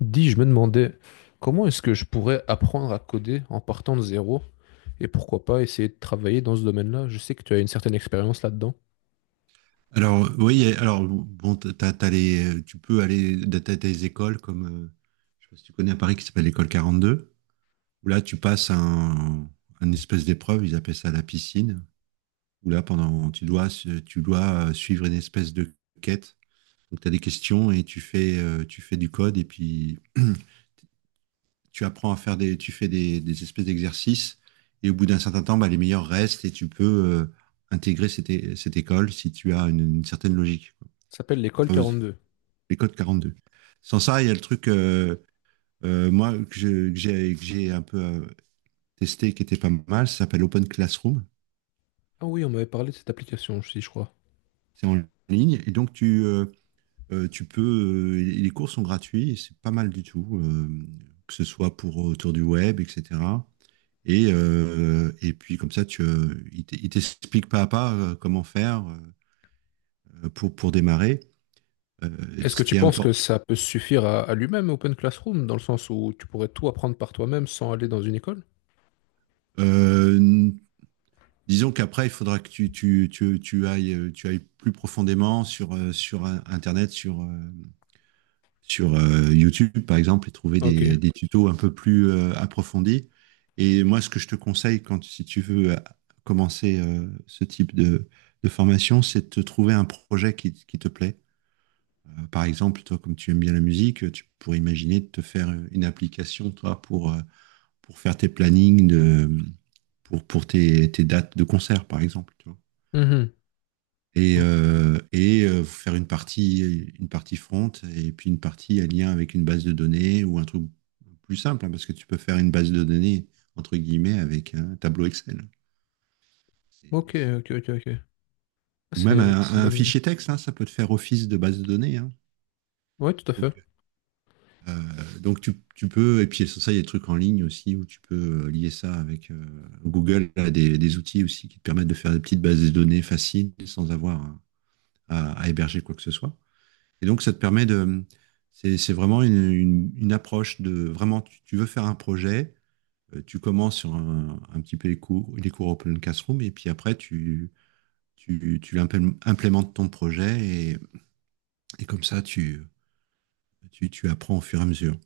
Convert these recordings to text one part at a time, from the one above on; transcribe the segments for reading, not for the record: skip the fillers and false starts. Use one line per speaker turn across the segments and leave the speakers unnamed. Dis, je me demandais comment est-ce que je pourrais apprendre à coder en partant de zéro et pourquoi pas essayer de travailler dans ce domaine-là. Je sais que tu as une certaine expérience là-dedans.
Alors, oui, alors, bon, t'as, t'as les, tu peux aller, t'as t'as des écoles comme, je sais pas si tu connais à Paris qui s'appelle l'école 42 où là, tu passes un espèce d'épreuve, ils appellent ça la piscine, où là, pendant, tu dois suivre une espèce de quête. Donc, t'as des questions et tu fais du code et puis tu apprends à faire des, tu fais des espèces d'exercices et au bout d'un certain temps, bah, les meilleurs restent et tu peux, intégrer cette école si tu as une certaine logique, quoi.
Ça s'appelle
T'as
l'école
pas besoin-
quarante-deux.
les codes 42. Sans ça, il y a le truc, moi, que j'ai un peu testé, qui était pas mal, ça s'appelle Open Classroom.
Ah oui, on m'avait parlé de cette application aussi, je crois.
C'est en ligne. Et donc, tu peux, les cours sont gratuits, et c'est pas mal du tout, que ce soit pour autour du web, etc. Et puis, comme ça, il t'explique pas à pas comment faire pour, démarrer.
Est-ce que
Ce
tu
qui est
penses
important.
que ça peut suffire à, lui-même, Open Classroom, dans le sens où tu pourrais tout apprendre par toi-même sans aller dans une école?
Disons qu'après, il faudra que tu ailles plus profondément sur, sur Internet, sur, sur YouTube, par exemple, et trouver
Ok.
des tutos un peu plus approfondis. Et moi, ce que je te conseille, si tu veux commencer ce type de, formation, c'est de te trouver un projet qui te plaît. Par exemple, toi, comme tu aimes bien la musique, tu pourrais imaginer de te faire une application, toi, pour faire tes plannings pour tes dates de concert, par exemple, tu vois.
Mhm.
Et, faire une partie front et puis une partie en lien avec une base de données ou un truc plus simple, hein, parce que tu peux faire une base de données, entre guillemets, avec un tableau Excel. C'est-
Ok, ok,
c'est-
ok, ok. Ah,
Ou
c'est
même
une
un
bonne idée.
fichier texte, hein, ça peut te faire office de base de données, hein.
Ouais, tout à
Donc,
fait.
donc, tu peux, et puis sans ça, il y a des trucs en ligne aussi où tu peux lier ça avec Google, a des outils aussi qui te permettent de faire des petites bases de données faciles sans avoir à héberger quoi que ce soit. Et donc, ça te permet de. C'est vraiment une approche de. Vraiment, tu veux faire un projet, tu commences sur un petit peu les cours Open Classroom, et puis après, tu implémentes ton projet, et, et comme ça, tu apprends au fur et à mesure.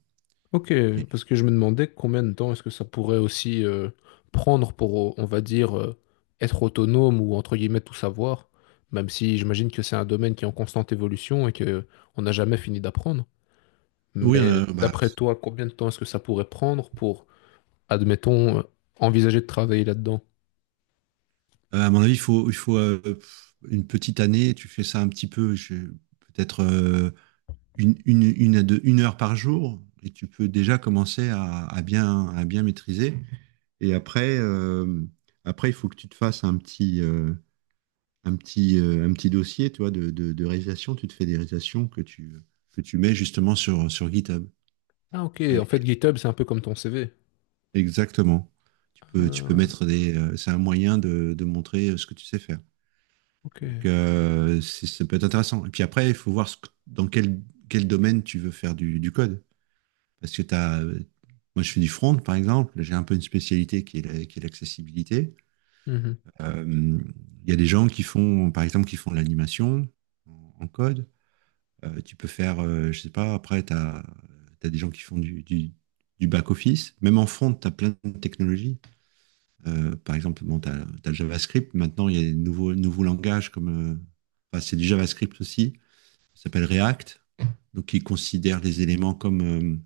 Ok,
Et-
parce que je me demandais combien de temps est-ce que ça pourrait aussi prendre pour, on va dire, être autonome ou entre guillemets tout savoir, même si j'imagine que c'est un domaine qui est en constante évolution et que on n'a jamais fini d'apprendre.
oui,
Mais
bah,
d'après toi, combien de temps est-ce que ça pourrait prendre pour, admettons, envisager de travailler là-dedans?
à mon avis, il faut, une petite année, tu fais ça un petit peu, peut-être une heure par jour, et tu peux déjà commencer à bien maîtriser. Et après, il faut que tu te fasses un petit dossier, tu vois, de réalisation. Tu te fais des réalisations que tu mets justement sur GitHub.
Ah ok,
Comme ça,
en
les-
fait GitHub c'est un peu comme ton CV.
Exactement. Tu peux
Ah,
mettre des. C'est un moyen de montrer ce que tu sais faire.
ok.
Donc, ça peut être intéressant. Et puis après, il faut voir dans quel domaine tu veux faire du code. Parce que t'as, moi, je fais du front, par exemple. J'ai un peu une spécialité qui est l'accessibilité.
Mhm.
Euh, Il y a des gens qui font, par exemple, qui font de l'animation en code. Tu peux faire, je sais pas, après, tu as, des gens qui font du back-office. Même en front, tu as plein de technologies. Par exemple, bon, tu as, le JavaScript. Maintenant, il y a des nouveaux langages comme. euh, enfin, c'est du JavaScript aussi. Ça s'appelle React. Donc, il considère les éléments comme,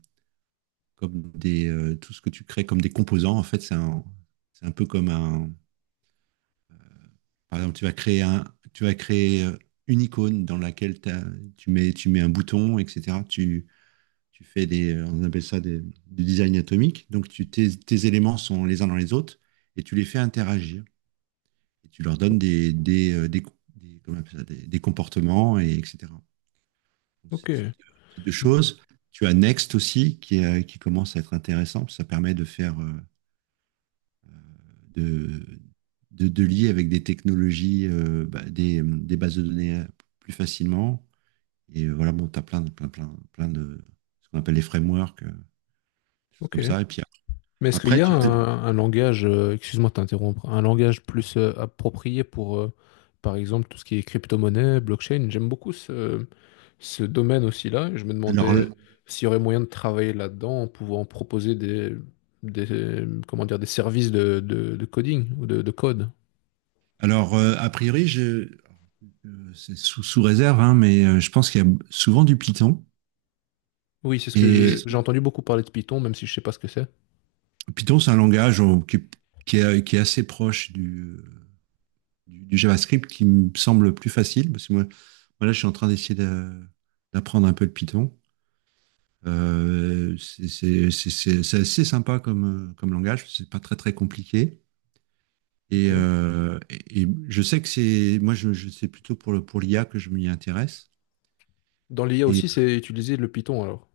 comme des, tout ce que tu crées comme des composants. En fait, c'est un peu comme un, par exemple, tu vas créer une icône dans laquelle tu mets un bouton, etc. Tu fais des, on appelle ça du design atomique. Donc, tes éléments sont les uns dans les autres et tu les fais interagir. Et tu leur donnes comment on appelle ça, des comportements, et etc. Donc, ce
Ok,
type de choses. Tu as Next aussi qui commence à être intéressant. Ça permet de faire, de, de lier avec des technologies, bah, des bases de données plus facilement. Et voilà, bon, tu as plein de ce qu'on appelle les frameworks, des choses
ok.
comme ça. Et puis
Mais est-ce qu'il y
après,
a
tu peux.
un langage, excuse-moi de t'interrompre, un langage plus approprié pour, par exemple, tout ce qui est crypto-monnaie, blockchain? J'aime beaucoup ce, ce domaine aussi-là. Je me
Alors,
demandais s'il y aurait moyen de travailler là-dedans en pouvant proposer des, comment dire, des services de, de coding ou de code.
alors, a priori, je. C'est sous réserve, hein, mais je pense qu'il y a souvent du Python.
Oui, c'est ce que j'ai
Et
j'ai entendu beaucoup parler de Python, même si je sais pas ce que c'est.
Python, c'est un langage qui est assez proche du JavaScript qui me semble plus facile. Parce que moi, là, je suis en train d'essayer d'apprendre un peu le Python. C'est assez sympa comme, comme langage, c'est pas très très compliqué. Et,
Ok.
euh, et, et je sais que c'est, moi je- c'est plutôt pour pour l'IA que je m'y intéresse.
Dans l'IA
Et
aussi, c'est utiliser le Python alors.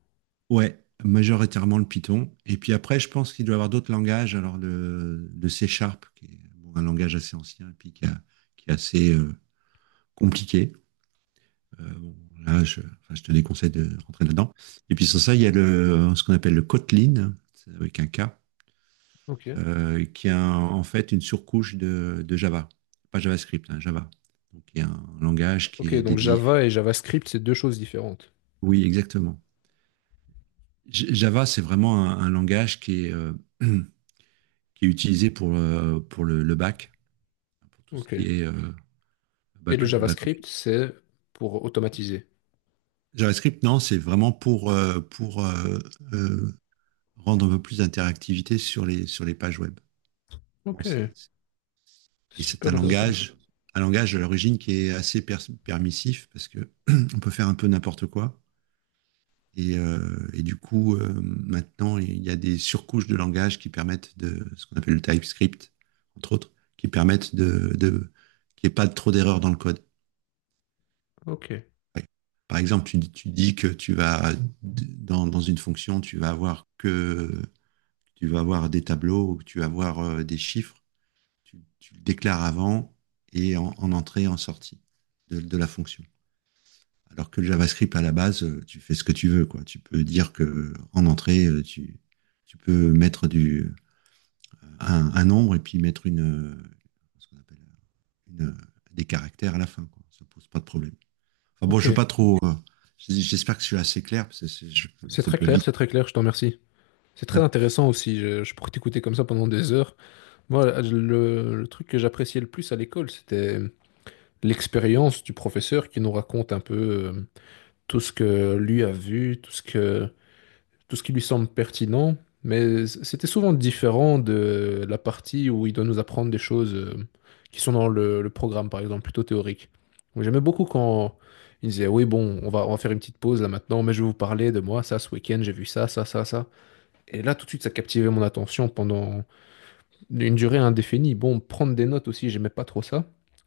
ouais, majoritairement le Python. Et puis après, je pense qu'il doit y avoir d'autres langages. Alors le C#, qui est bon, un langage assez ancien et puis qui est assez compliqué. Bon, là, enfin, je te déconseille de rentrer là-dedans. Et puis sans ça, il y a
Ouais.
ce qu'on appelle le Kotlin, c'est avec un K,
Ok.
qui a en fait une surcouche de Java. Pas JavaScript, hein, Java. Donc, il y a un langage
Ok,
qui est
donc
dédié.
Java et JavaScript, c'est deux choses différentes.
Oui, exactement. Java, c'est vraiment un langage qui est, qui est utilisé pour le back, pour tout ce
Ok.
qui est
Et
back,
le
back office.
JavaScript, c'est pour automatiser.
JavaScript, non, c'est vraiment pour, euh, rendre un peu plus d'interactivité sur les pages web. Bon.
Ok,
Et c'est
super intéressant.
un langage, à l'origine qui est assez permissif parce que on peut faire un peu n'importe quoi. Et du coup, maintenant, il y a des surcouches de langage qui permettent de, ce qu'on appelle le TypeScript, entre autres, qui permettent de, qu'il n'y ait pas trop d'erreurs dans le code.
Ok,
Ouais. Par exemple, tu dis que tu vas, dans une fonction, tu vas avoir des tableaux ou que tu vas avoir des chiffres. Tu le déclares avant et en entrée et en sortie de la fonction. Alors que le JavaScript, à la base, tu fais ce que tu veux, quoi. Tu peux dire que en entrée, tu peux mettre un nombre et puis mettre une, ce qu'on appelle une, des caractères à la fin, quoi. Ça pose pas de problème. Enfin bon, je veux
ok.
pas trop, j'espère que je suis assez clair, parce que ça peut vite.
C'est très clair, je te remercie. C'est très
Ouais.
intéressant aussi, je pourrais t'écouter comme ça pendant des heures. Moi, le truc que j'appréciais le plus à l'école, c'était l'expérience du professeur qui nous raconte un peu tout ce que lui a vu, tout ce que, tout ce qui lui semble pertinent, mais c'était souvent différent de la partie où il doit nous apprendre des choses qui sont dans le programme, par exemple, plutôt théorique. Donc, j'aimais beaucoup quand il disait, oui, bon, on va faire une petite pause là maintenant, mais je vais vous parler de moi, ça, ce week-end, j'ai vu ça, ça, ça, ça. Et là, tout de suite, ça captivait mon attention pendant une durée indéfinie. Bon, prendre des notes aussi, j'aimais pas trop ça.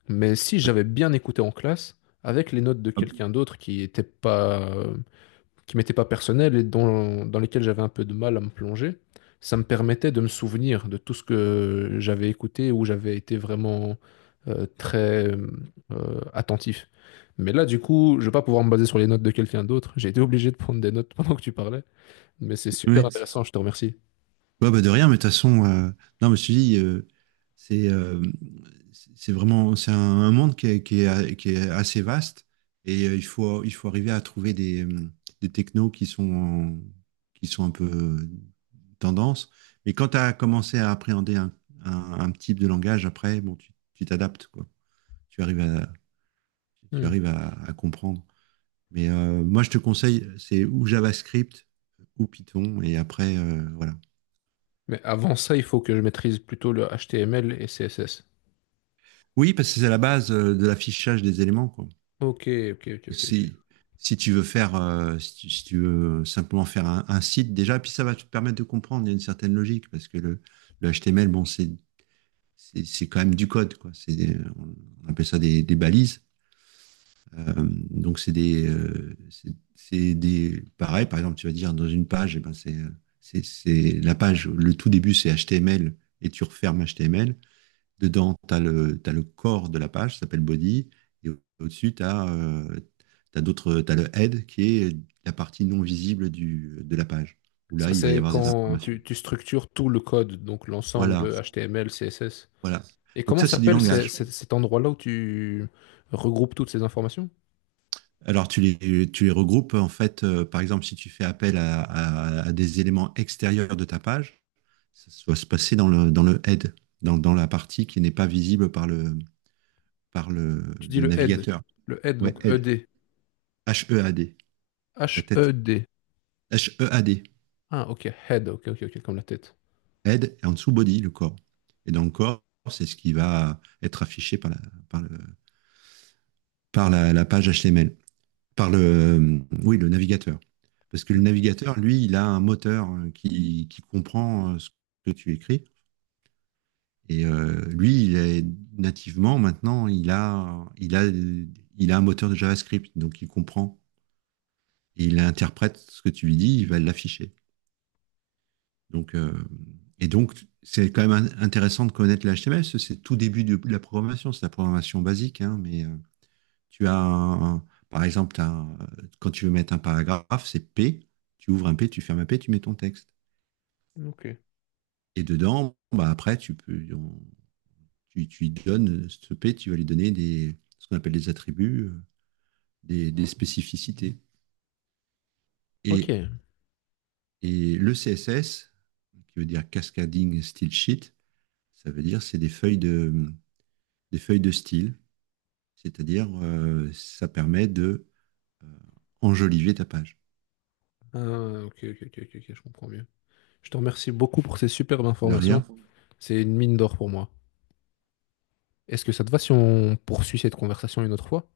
Mais si j'avais bien écouté en classe, avec les notes de
Hop.
quelqu'un d'autre qui n'était pas, qui m'étaient pas personnelles et dont dans lesquelles j'avais un peu de mal à me plonger, ça me permettait de me souvenir de tout ce que j'avais écouté, où j'avais été vraiment très attentif. Mais là, du coup, je vais pas pouvoir me baser sur les notes de quelqu'un d'autre. J'ai été obligé de prendre des notes pendant que tu parlais, mais c'est super
Ouais.
intéressant, je te remercie.
Ouais, bah de rien, mais de toute façon, non, je me suis dit, c'est euh, c'est vraiment, c'est un monde qui est assez vaste et il faut arriver à trouver des technos qui sont un peu tendance. Mais quand tu as commencé à appréhender un type de langage, après, bon, tu t'adaptes, quoi. Tu arrives à, tu
Hmm.
arrives à, à comprendre. Mais moi, je te conseille, c'est ou JavaScript ou Python et après, voilà.
Mais avant ça, il faut que je maîtrise plutôt le HTML et CSS.
Oui, parce que c'est la base de l'affichage des éléments, quoi.
Ok, ok, ok, ok, ok.
Si, si tu veux faire, si, tu, si tu veux simplement faire un site déjà, puis ça va te permettre de comprendre, il y a une certaine logique, parce que le HTML, bon, c'est quand même du code, quoi. On appelle ça des balises. Euh, donc c'est des, pareil, par exemple, tu vas dire dans une page, eh ben c'est la page, le tout début c'est HTML et tu refermes HTML. Dedans, tu as le corps de la page, ça s'appelle body. Et au-dessus, t'as le head qui est la partie non visible de la page, où là,
Ça,
il va y
c'est
avoir des
quand
informations.
tu structures tout le code, donc l'ensemble
Voilà,
de HTML, CSS.
voilà.
Et
Donc
comment
ça, c'est du
s'appelle
langage.
cet endroit-là où tu regroupes toutes ces informations?
Alors, tu les regroupes, en fait, par exemple, si tu fais appel à des éléments extérieurs de ta page, ça va se passer dans le, head, dans la partie qui n'est pas visible par le, par le,
Tu dis
le
le head.
navigateur.
Le head,
Ouais,
donc E
head.
D
HEAD, la tête.
H-E-D.
HEAD.
Ah, ok, head, ok, ok, ok, comme la tête.
Head et en dessous body, le corps. Et dans le corps, c'est ce qui va être affiché par, le, par la page HTML, par le navigateur. Parce que le navigateur, lui, il a un moteur qui comprend ce que tu écris. Et lui, il est, nativement, maintenant, il a un moteur de JavaScript. Donc, il comprend. Et il interprète ce que tu lui dis, il va l'afficher. Donc, euh, donc, c'est quand même intéressant de connaître le HTML, parce que c'est tout début de la programmation, c'est la programmation basique, hein, mais tu as, un- par exemple, quand tu veux mettre un paragraphe, c'est P, tu ouvres un P, tu fermes un P, tu mets ton texte.
Mm, ok.
Et dedans, bah, après, tu lui donnes ce P, tu vas lui donner des, ce qu'on appelle des attributs, des spécificités. Et,
Ok.
et le CSS, qui veut dire Cascading Style Sheet, ça veut dire c'est des des feuilles de style. C'est-à-dire, ça permet de euh, enjoliver ta page.
Ah, ok, ok, ok, ok, ok, je comprends mieux. Je te remercie beaucoup pour ces superbes
De
informations.
rien.
C'est une mine d'or pour moi. Est-ce que ça te va si on poursuit cette conversation une autre fois?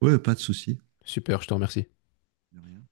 Ouais, pas de souci.
Super, je te remercie.
De rien.